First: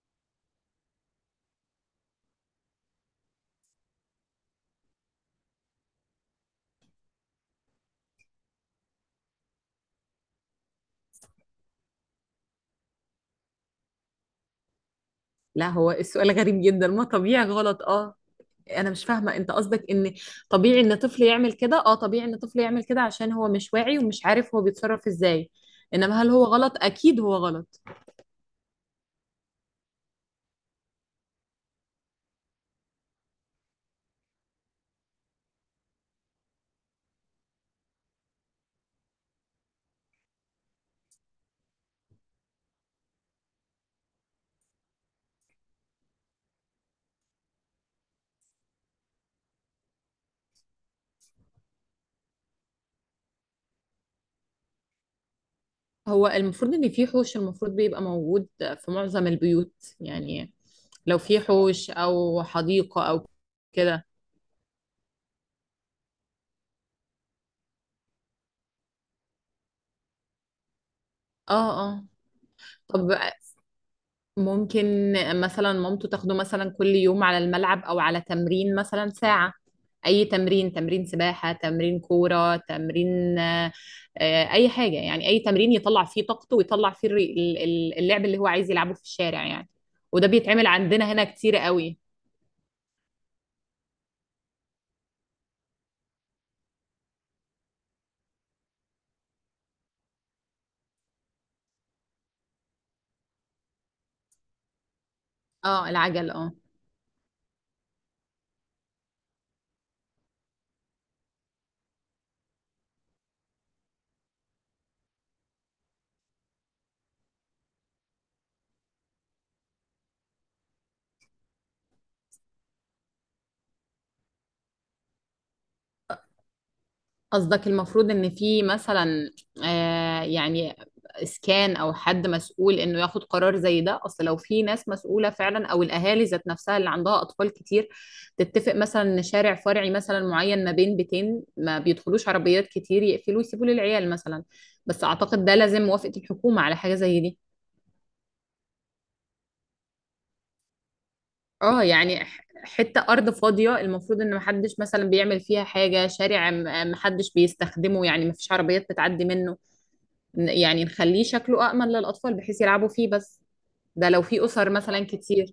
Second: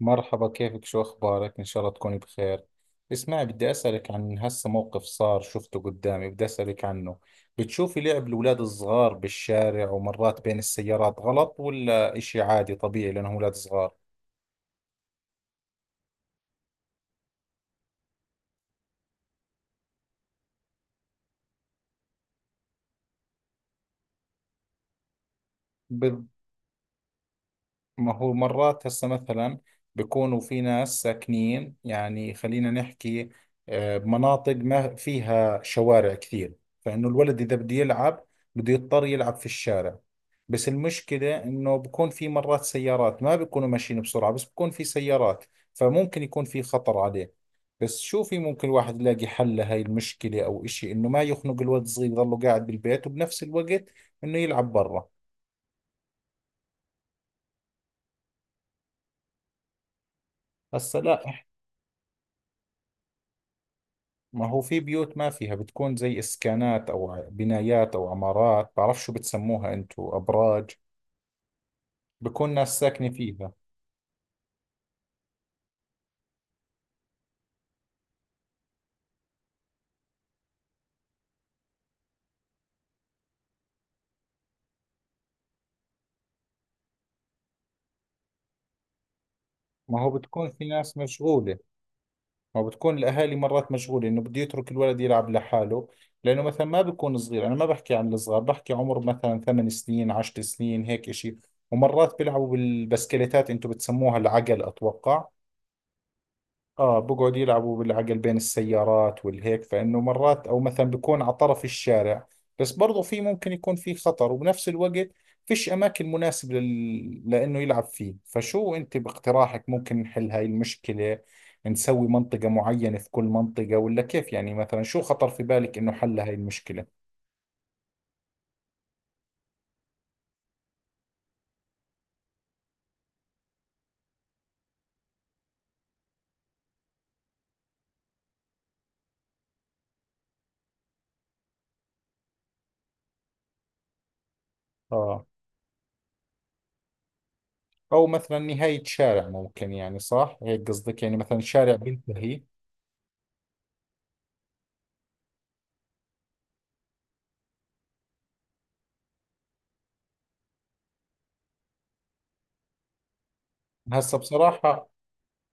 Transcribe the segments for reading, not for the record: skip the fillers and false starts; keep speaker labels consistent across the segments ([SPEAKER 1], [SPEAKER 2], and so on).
[SPEAKER 1] مرحبا، كيفك؟ شو أخبارك؟ إن شاء الله تكوني بخير. اسمعي، بدي أسألك عن هسه موقف صار شفته قدامي، بدي أسألك عنه. بتشوفي لعب الأولاد الصغار بالشارع ومرات بين السيارات غلط ولا إشي عادي طبيعي لأنهم أولاد صغار؟
[SPEAKER 2] لا، هو السؤال غريب جدا، ما طبيعي، غلط اه. انا مش فاهمه، انت قصدك ان طبيعي ان طفل يعمل كده؟ اه طبيعي ان طفل يعمل كده عشان هو مش واعي ومش عارف هو بيتصرف ازاي، انما هل هو غلط؟ اكيد هو غلط.
[SPEAKER 1] ما هو مرات هسه مثلا بيكونوا في ناس ساكنين، يعني خلينا نحكي، بمناطق ما فيها شوارع كثير، فإنه الولد إذا بده يلعب بده يضطر يلعب في الشارع. بس المشكلة إنه بكون في مرات سيارات، ما بيكونوا ماشيين بسرعة بس بكون في سيارات، فممكن يكون في خطر عليه. بس شو في ممكن الواحد يلاقي حل لهاي المشكلة أو إشي، إنه ما يخنق الولد الصغير يضله قاعد بالبيت وبنفس الوقت إنه يلعب برا؟
[SPEAKER 2] هو المفروض ان في حوش، المفروض بيبقى موجود في معظم البيوت، يعني
[SPEAKER 1] هسا
[SPEAKER 2] لو في
[SPEAKER 1] لا،
[SPEAKER 2] حوش او حديقه او كده.
[SPEAKER 1] ما هو في بيوت ما فيها، بتكون زي اسكانات او بنايات او عمارات، بعرف شو بتسموها انتو، ابراج،
[SPEAKER 2] اه اه.
[SPEAKER 1] بكون ناس ساكنة
[SPEAKER 2] طب
[SPEAKER 1] فيها.
[SPEAKER 2] ممكن مثلا مامته تاخده مثلا كل يوم على الملعب او على تمرين مثلا ساعة، اي تمرين، تمرين سباحة، تمرين كورة، تمرين اي حاجة، اي تمرين يطلع فيه طاقته ويطلع فيه اللعب اللي هو عايز يلعبه في الشارع يعني.
[SPEAKER 1] ما هو
[SPEAKER 2] وده
[SPEAKER 1] بتكون في
[SPEAKER 2] بيتعمل
[SPEAKER 1] ناس
[SPEAKER 2] عندنا هنا كتير
[SPEAKER 1] مشغولة،
[SPEAKER 2] قوي.
[SPEAKER 1] ما بتكون الاهالي مرات مشغولة انه بده يترك الولد يلعب لحاله، لانه مثلا ما بيكون صغير، انا ما بحكي عن الصغار، بحكي عمر مثلا ثمان سنين، عشر سنين، هيك اشي. ومرات بيلعبوا بالبسكليتات، انتو بتسموها العقل اتوقع.
[SPEAKER 2] اه العجل اه.
[SPEAKER 1] اه، بقعد يلعبوا بالعقل بين السيارات والهيك، فانه مرات او مثلا بيكون على طرف الشارع، بس برضو في ممكن يكون في خطر. وبنفس الوقت فيش اماكن مناسبة لانه يلعب فيه. فشو انت باقتراحك ممكن نحل هاي المشكلة؟ نسوي منطقة معينة في كل منطقة ولا كيف؟ يعني مثلا شو خطر في بالك انه حل هاي المشكلة؟
[SPEAKER 2] قصدك المفروض ان في مثلا، يعني، اسكان او حد مسؤول انه ياخد قرار زي ده؟ اصل لو في ناس مسؤوله فعلا، او الاهالي ذات نفسها اللي عندها اطفال كتير، تتفق مثلا ان شارع فرعي مثلا معين ما بين بيتين ما بيدخلوش عربيات كتير، يقفلوا يسيبوا للعيال مثلا. بس
[SPEAKER 1] اه،
[SPEAKER 2] اعتقد ده لازم موافقه الحكومه على حاجه زي دي.
[SPEAKER 1] او مثلا نهاية شارع، ممكن، يعني صح هيك قصدك، يعني مثلا شارع
[SPEAKER 2] اه
[SPEAKER 1] بينتهي.
[SPEAKER 2] حته ارض فاضيه المفروض ان محدش مثلا بيعمل فيها حاجه، شارع محدش بيستخدمه، يعني مفيش عربيات بتعدي منه، يعني نخليه شكله أأمن للأطفال بحيث يلعبوا فيه بس. ده
[SPEAKER 1] هسه
[SPEAKER 2] لو في أسر
[SPEAKER 1] بصراحة،
[SPEAKER 2] مثلا كتير.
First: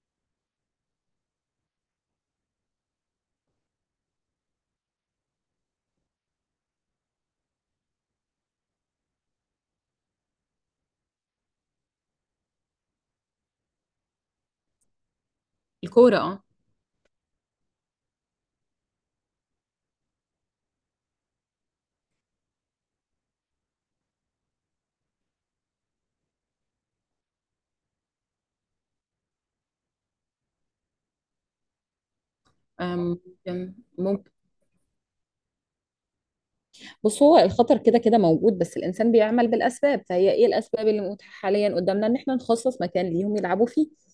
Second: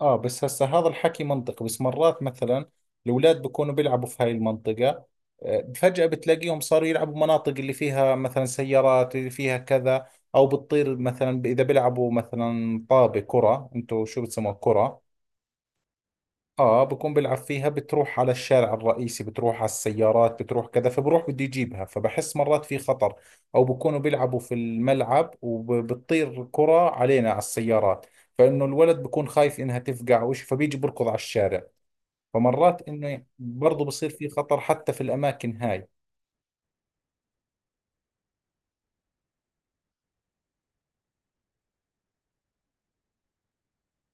[SPEAKER 1] اه، بس هسه هذا الحكي منطق، بس مرات مثلا الاولاد بكونوا بيلعبوا في هاي المنطقة، فجأة بتلاقيهم صاروا يلعبوا مناطق اللي فيها مثلا سيارات، اللي فيها كذا. او بتطير مثلا اذا بيلعبوا مثلا طابة، كرة، انتوا شو بتسموها، كرة.
[SPEAKER 2] الكورة اه.
[SPEAKER 1] اه، بكون بلعب فيها، بتروح على الشارع الرئيسي، بتروح على السيارات، بتروح كذا، فبروح بده يجيبها، فبحس مرات في خطر. او بكونوا بيلعبوا في الملعب وبتطير كرة علينا، على السيارات، فانه الولد بكون خايف انها تفقع او شيء، فبيجي بركض على الشارع. فمرات انه
[SPEAKER 2] ممكن
[SPEAKER 1] برضه بصير في
[SPEAKER 2] ممكن.
[SPEAKER 1] خطر حتى في الاماكن هاي.
[SPEAKER 2] بص، هو الخطر كده كده موجود، بس الإنسان بيعمل بالأسباب، فهي إيه الأسباب اللي متاحة حاليا قدامنا؟ إن إحنا نخصص مكان ليهم يلعبوا فيه،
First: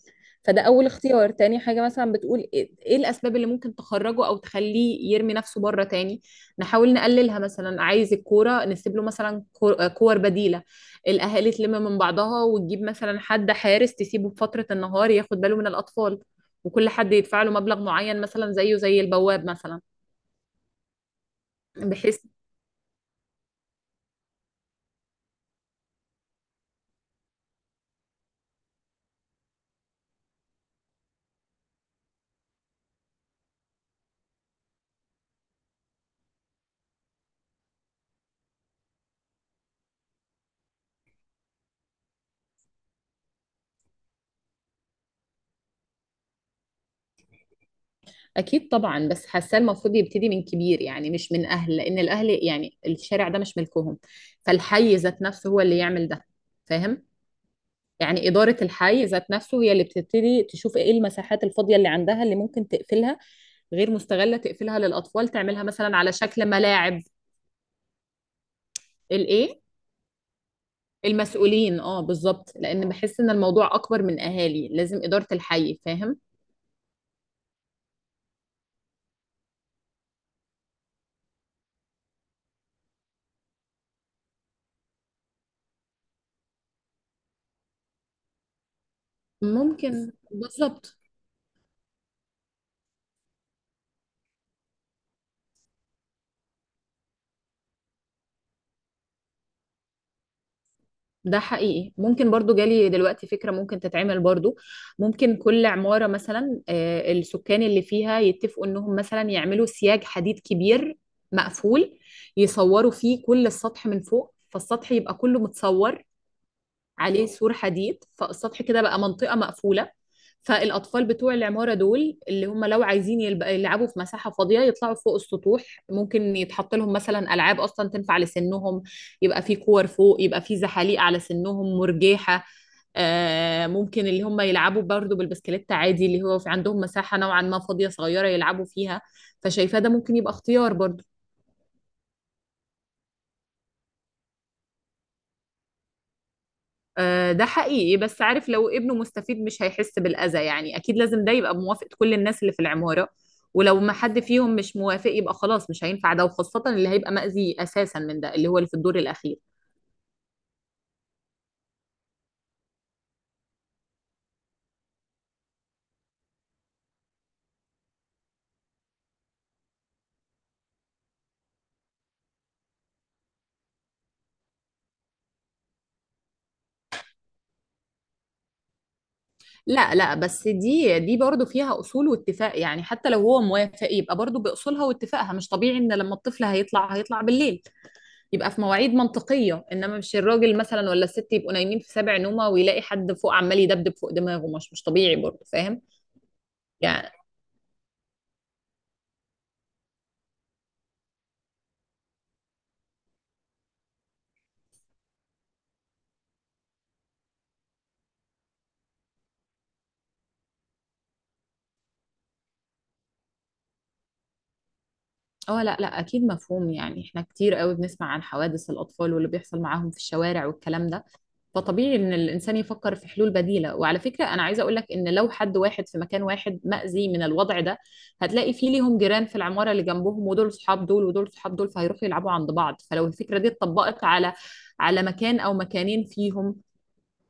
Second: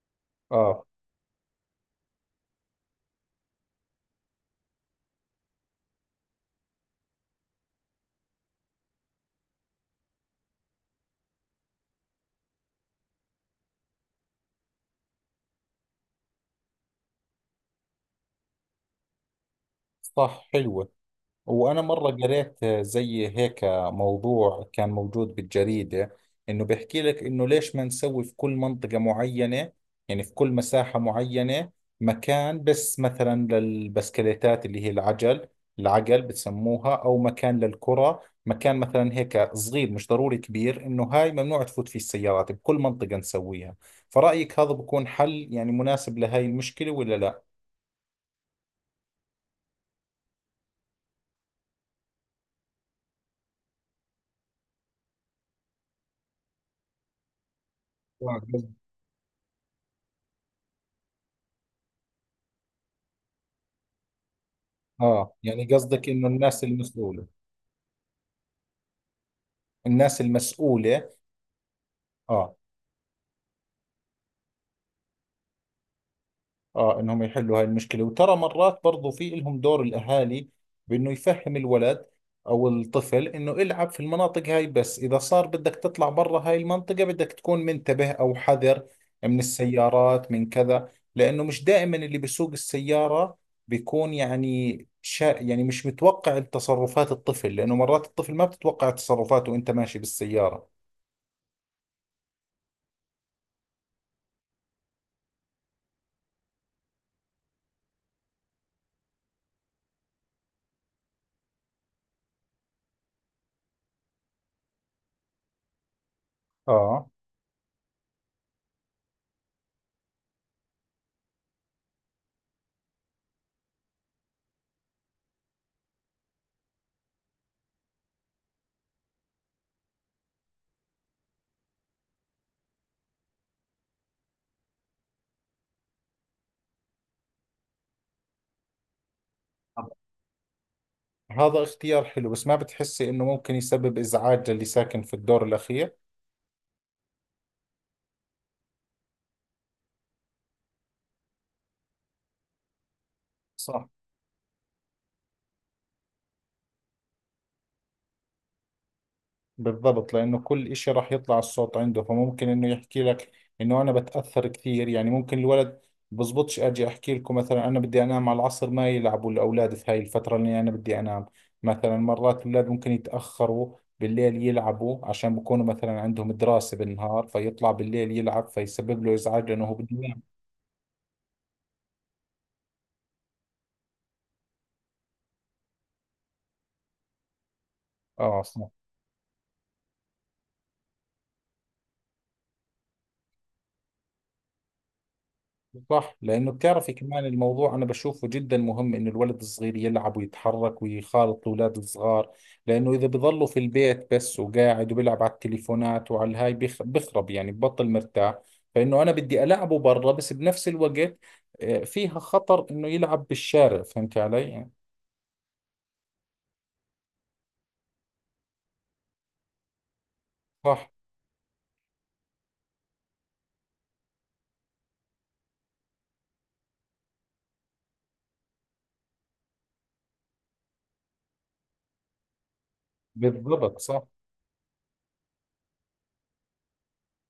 [SPEAKER 2] فده
[SPEAKER 1] اه،
[SPEAKER 2] اول اختيار. تاني حاجة، مثلا بتقول ايه إيه الاسباب اللي ممكن تخرجه او تخليه يرمي نفسه بره تاني، نحاول نقللها. مثلا عايز الكورة، نسيب له مثلا كور بديلة. الاهالي تلم من بعضها وتجيب مثلا حد حارس، تسيبه بفترة النهار ياخد باله من الاطفال، وكل حد يدفع له مبلغ معين، مثلا زيه زي البواب مثلا.
[SPEAKER 1] صح، حلوة. وأنا مرة
[SPEAKER 2] بحيث
[SPEAKER 1] قريت زي هيك موضوع كان موجود بالجريدة، إنه بيحكي لك إنه ليش ما نسوي في كل منطقة معينة، يعني في كل مساحة معينة، مكان بس مثلا للبسكليتات اللي هي العجل، العجل بتسموها، أو مكان للكرة، مكان مثلا هيك صغير، مش ضروري كبير، إنه هاي ممنوع تفوت فيه السيارات، بكل منطقة نسويها. فرأيك هذا بكون حل يعني مناسب لهاي المشكلة ولا لا؟
[SPEAKER 2] اكيد طبعا، بس حاسه المفروض يبتدي من كبير، يعني مش من اهل، لان الاهل يعني الشارع ده مش ملكهم، فالحي ذات نفسه هو اللي يعمل ده، فاهم؟ يعني
[SPEAKER 1] آه،
[SPEAKER 2] إدارة
[SPEAKER 1] قصد-
[SPEAKER 2] الحي ذات نفسه هي اللي بتبتدي تشوف إيه المساحات الفاضية اللي عندها اللي ممكن تقفلها، غير مستغلة، تقفلها للأطفال،
[SPEAKER 1] آه
[SPEAKER 2] تعملها
[SPEAKER 1] يعني
[SPEAKER 2] مثلا
[SPEAKER 1] قصدك
[SPEAKER 2] على
[SPEAKER 1] إنه
[SPEAKER 2] شكل
[SPEAKER 1] الناس
[SPEAKER 2] ملاعب.
[SPEAKER 1] المسؤولة.
[SPEAKER 2] الإيه؟
[SPEAKER 1] الناس المسؤولة.
[SPEAKER 2] المسؤولين، اه بالظبط،
[SPEAKER 1] اه،
[SPEAKER 2] لأن بحس إن الموضوع أكبر من أهالي، لازم إدارة الحي، فاهم؟
[SPEAKER 1] اه، انهم يحلوا هاي المشكلة. وترى مرات برضو في لهم دور الاهالي، بانه يفهم الولد او الطفل انه العب في المناطق هاي، بس اذا صار بدك تطلع برا هاي المنطقة بدك تكون منتبه او حذر من
[SPEAKER 2] ممكن،
[SPEAKER 1] السيارات، من كذا،
[SPEAKER 2] بالظبط.
[SPEAKER 1] لانه مش دائما اللي بيسوق السيارة بيكون، يعني شا، يعني مش متوقع تصرفات الطفل، لانه مرات الطفل ما بتتوقع تصرفاته وانت ماشي بالسيارة.
[SPEAKER 2] ده حقيقي. ممكن برضو جالي دلوقتي فكرة ممكن تتعمل برضو. ممكن كل عمارة مثلا، السكان اللي فيها يتفقوا انهم مثلا يعملوا سياج حديد كبير مقفول، يصوروا فيه كل السطح من فوق، فالسطح يبقى كله متصور
[SPEAKER 1] اه،
[SPEAKER 2] عليه سور حديد، فالسطح كده بقى منطقة مقفولة، فالأطفال بتوع العمارة دول اللي هم لو عايزين يلعبوا في مساحة فاضية، يطلعوا فوق السطوح. ممكن يتحط لهم مثلا ألعاب أصلا تنفع لسنهم، يبقى في كور فوق، يبقى في زحاليق على سنهم، مرجيحة، ممكن اللي هم يلعبوا برضو بالبسكليت عادي، اللي هو في عندهم مساحة نوعا ما فاضية صغيرة يلعبوا فيها. فشايفاه ده ممكن يبقى اختيار برضو.
[SPEAKER 1] هذا اختيار حلو، بس ما بتحسي انه ممكن يسبب ازعاج للي ساكن في الدور الاخير؟
[SPEAKER 2] ده حقيقي، بس عارف، لو ابنه مستفيد مش هيحس بالأذى، يعني أكيد لازم ده يبقى بموافقة كل الناس اللي في العمارة. ولو
[SPEAKER 1] صح،
[SPEAKER 2] ما حد فيهم مش موافق، يبقى خلاص مش هينفع ده، وخاصة اللي هيبقى مأذي أساسا من ده اللي هو اللي في الدور الأخير.
[SPEAKER 1] بالضبط، لانه كل اشي راح يطلع الصوت عنده، فممكن انه يحكي لك انه انا بتاثر كثير، يعني ممكن الولد بزبطش اجي احكي لكم مثلا انا بدي انام على العصر، ما يلعبوا الاولاد في هاي الفتره اللي انا بدي انام مثلا. مرات الاولاد ممكن يتاخروا بالليل يلعبوا عشان بكونوا مثلا عندهم دراسه بالنهار، فيطلع بالليل يلعب فيسبب له ازعاج، لانه هو بده
[SPEAKER 2] لا لا،
[SPEAKER 1] ينام.
[SPEAKER 2] بس دي برضه فيها أصول واتفاق، يعني حتى لو هو موافق يبقى برضه بأصولها واتفاقها، مش طبيعي إن لما الطفل هيطلع هيطلع بالليل.
[SPEAKER 1] اه،
[SPEAKER 2] يبقى في
[SPEAKER 1] صح.
[SPEAKER 2] مواعيد منطقية، إنما مش الراجل مثلا ولا الست يبقوا نايمين في سابع نومة، ويلاقي حد فوق عمال يدبدب فوق دماغه، مش طبيعي برضه، فاهم
[SPEAKER 1] صح، لأنه بتعرفي
[SPEAKER 2] يعني؟
[SPEAKER 1] كمان الموضوع أنا بشوفه جدا مهم، إنه الولد الصغير يلعب ويتحرك ويخالط الأولاد الصغار، لأنه إذا بضلوا في البيت بس وقاعد وبيلعب على التليفونات وعلى الهاي بخرب يعني، ببطل مرتاح. فإنه أنا بدي ألعبه برا، بس بنفس الوقت فيها خطر إنه يلعب بالشارع، فهمت علي؟
[SPEAKER 2] اه لا لا، اكيد مفهوم، يعني احنا كتير قوي بنسمع عن حوادث الاطفال واللي بيحصل معاهم في الشوارع والكلام
[SPEAKER 1] صح،
[SPEAKER 2] ده، فطبيعي ان الانسان يفكر في حلول بديله. وعلى فكره، انا عايزه اقول لك ان لو حد واحد في مكان واحد مأذي من الوضع ده، هتلاقي فيه ليهم جيران في العماره اللي جنبهم، ودول صحاب دول ودول صحاب دول، فهيروحوا يلعبوا عند بعض. فلو الفكره دي
[SPEAKER 1] بالضبط، صح،
[SPEAKER 2] اتطبقت على على مكان او مكانين فيهم،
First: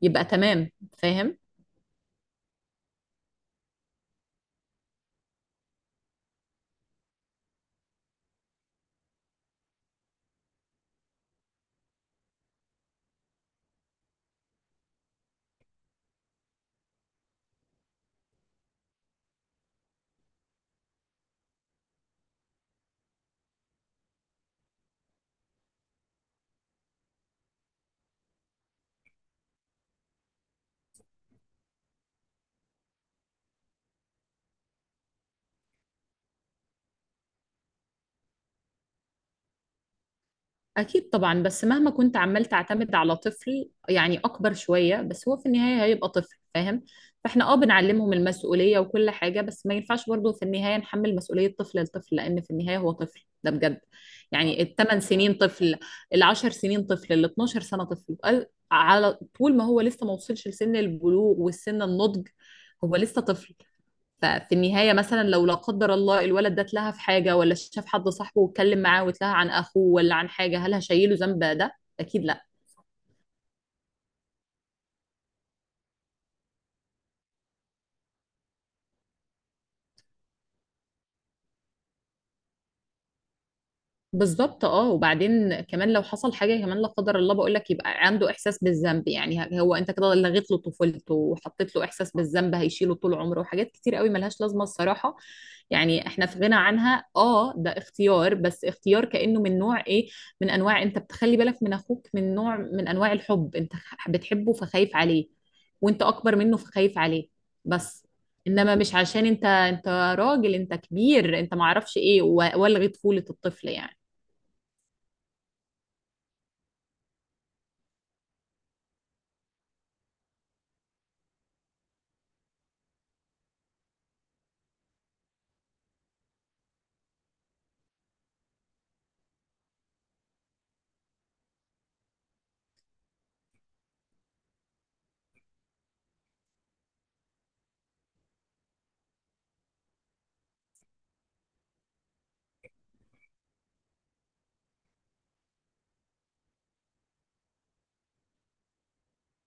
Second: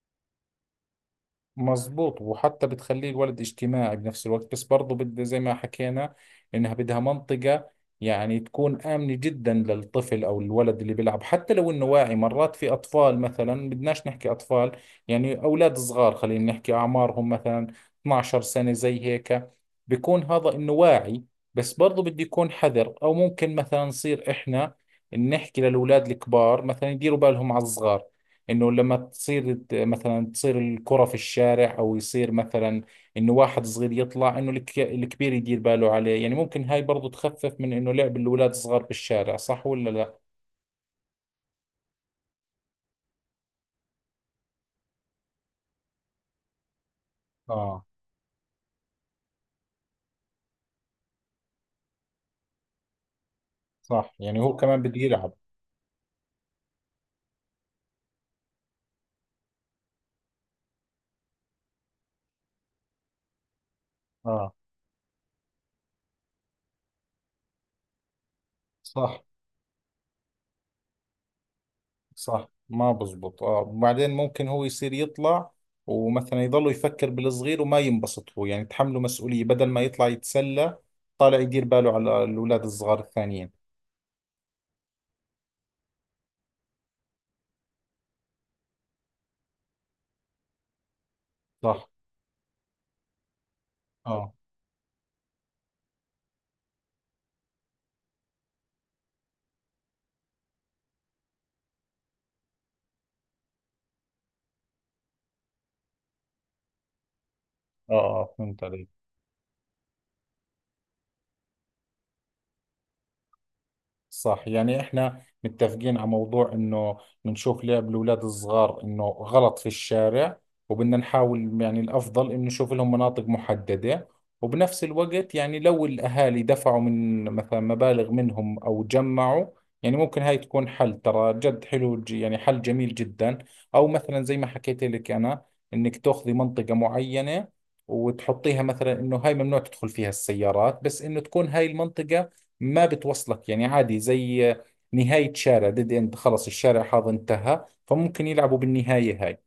[SPEAKER 2] يبقى تمام، فاهم؟
[SPEAKER 1] مظبوط. وحتى بتخليه الولد اجتماعي بنفس الوقت، بس برضو بد زي ما حكينا، انها بدها منطقة يعني تكون آمنة جدا للطفل او الولد اللي بيلعب. حتى لو انه واعي مرات، في اطفال مثلا، بدناش نحكي اطفال، يعني اولاد صغار، خلينا نحكي اعمارهم مثلا 12 سنة زي هيك، بيكون هذا انه واعي، بس برضو بده يكون حذر. او ممكن مثلا نصير احنا نحكي للاولاد الكبار مثلا يديروا بالهم على الصغار، انه لما مثلا تصير الكرة في الشارع، او يصير مثلا انه واحد صغير يطلع، انه الكبير يدير باله عليه. يعني ممكن هاي برضو تخفف من انه لعب الاولاد الصغار بالشارع، صح ولا لا؟
[SPEAKER 2] أكيد طبعا، بس مهما كنت عمال تعتمد على طفل، يعني أكبر شوية، بس هو في النهاية هيبقى طفل، فاهم؟ فإحنا
[SPEAKER 1] اه،
[SPEAKER 2] بنعلمهم المسؤولية وكل حاجة، بس ما ينفعش برضه في النهاية نحمل مسؤولية طفل لطفل، لأن في النهاية هو طفل ده بجد.
[SPEAKER 1] صح، يعني هو
[SPEAKER 2] يعني
[SPEAKER 1] كمان
[SPEAKER 2] الثمان
[SPEAKER 1] بده يلعب.
[SPEAKER 2] سنين طفل، العشر سنين طفل، ال 12 سنة طفل، على طول ما هو لسه ما وصلش لسن البلوغ والسن النضج، هو لسه طفل. ففي
[SPEAKER 1] اه،
[SPEAKER 2] النهاية مثلا لو لا قدر الله الولد ده اتلهى في حاجة، ولا شاف حد صاحبه واتكلم معاه
[SPEAKER 1] صح،
[SPEAKER 2] واتلهى عن أخوه ولا عن حاجة، هل هشيله ذنب ده؟ أكيد لا.
[SPEAKER 1] صح، ما بزبط. اه، وبعدين ممكن هو يصير يطلع ومثلا يضل يفكر بالصغير وما ينبسط هو، يعني تحمله مسؤولية بدل ما يطلع يتسلى، طالع يدير باله على الاولاد الصغار الثانيين.
[SPEAKER 2] بالظبط اه. وبعدين كمان لو حصل حاجه كمان لا قدر الله، بقول لك، يبقى عنده احساس بالذنب، يعني هو انت كده لغيت له طفولته وحطيت له
[SPEAKER 1] صح.
[SPEAKER 2] احساس بالذنب هيشيله طول عمره، وحاجات كتير قوي
[SPEAKER 1] اه،
[SPEAKER 2] ملهاش لازمه الصراحه، يعني احنا في غنى عنها. اه ده اختيار، بس اختيار كانه من نوع ايه؟ من انواع انت بتخلي بالك من اخوك، من نوع من انواع الحب، انت بتحبه فخايف عليه، وانت اكبر منه فخايف عليه،
[SPEAKER 1] اه،
[SPEAKER 2] بس.
[SPEAKER 1] اه، فهمت
[SPEAKER 2] انما
[SPEAKER 1] عليك.
[SPEAKER 2] مش عشان انت راجل، انت كبير، انت معرفش ايه والغي طفوله الطفل يعني.
[SPEAKER 1] صح، يعني احنا متفقين على موضوع انه بنشوف لعب الاولاد الصغار انه غلط في الشارع، وبدنا نحاول يعني الافضل انه نشوف لهم مناطق محددة. وبنفس الوقت يعني لو الاهالي دفعوا من مثلا مبالغ منهم او جمعوا، يعني ممكن هاي تكون حل، ترى جد حلو، يعني حل جميل جدا. او مثلا زي ما حكيت لك انا، انك تاخذي منطقة معينة وتحطيها مثلا انه هاي ممنوع تدخل فيها السيارات، بس انه تكون هاي المنطقة ما بتوصلك، يعني عادي زي نهاية شارع، ديد اند، خلص الشارع هذا انتهى، فممكن يلعبوا بالنهاية هاي.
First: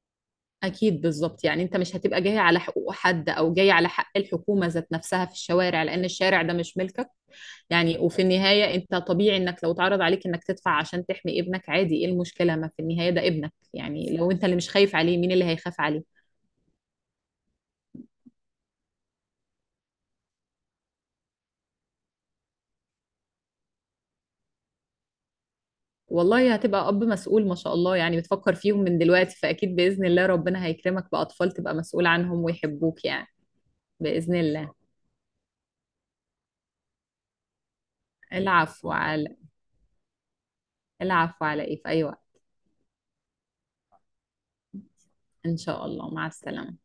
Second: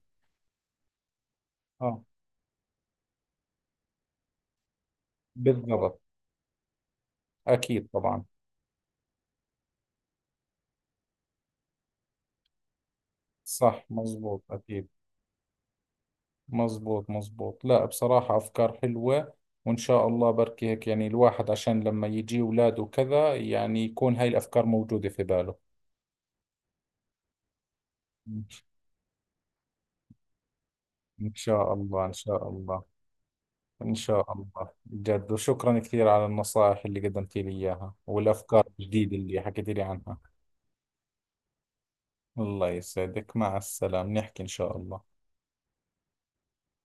[SPEAKER 2] أكيد بالظبط، يعني أنت مش
[SPEAKER 1] اه،
[SPEAKER 2] هتبقى جاي على حقوق حد، أو جاي على حق الحكومة ذات نفسها في الشوارع،
[SPEAKER 1] بالضبط،
[SPEAKER 2] لأن الشارع ده مش ملكك.
[SPEAKER 1] أكيد
[SPEAKER 2] يعني وفي
[SPEAKER 1] طبعا.
[SPEAKER 2] النهاية أنت طبيعي إنك لو اتعرض عليك إنك تدفع عشان تحمي ابنك، عادي، إيه المشكلة؟ ما في النهاية ده ابنك،
[SPEAKER 1] صح،
[SPEAKER 2] يعني لو
[SPEAKER 1] مزبوط،
[SPEAKER 2] أنت اللي مش
[SPEAKER 1] أكيد،
[SPEAKER 2] خايف عليه، مين اللي هيخاف عليه؟
[SPEAKER 1] مزبوط، مزبوط. لا بصراحة أفكار حلوة، وإن شاء الله بركي هيك، يعني الواحد عشان لما يجي أولاده وكذا، يعني يكون هاي الأفكار موجودة في باله.
[SPEAKER 2] والله هتبقى أب مسؤول ما شاء الله، يعني بتفكر فيهم من دلوقتي، فأكيد بإذن الله ربنا هيكرمك
[SPEAKER 1] إن
[SPEAKER 2] بأطفال
[SPEAKER 1] شاء
[SPEAKER 2] تبقى
[SPEAKER 1] الله،
[SPEAKER 2] مسؤول
[SPEAKER 1] إن
[SPEAKER 2] عنهم
[SPEAKER 1] شاء الله.
[SPEAKER 2] ويحبوك يعني.
[SPEAKER 1] إن شاء
[SPEAKER 2] بإذن
[SPEAKER 1] الله
[SPEAKER 2] الله.
[SPEAKER 1] جد، وشكرا كثير على النصائح اللي قدمتي لي إياها والأفكار
[SPEAKER 2] العفو
[SPEAKER 1] الجديدة
[SPEAKER 2] على،
[SPEAKER 1] اللي حكيتي لي عنها.
[SPEAKER 2] العفو على إيه، في أي وقت.
[SPEAKER 1] الله يسعدك، مع السلامة، نحكي إن شاء الله.
[SPEAKER 2] إن شاء الله، مع السلامة.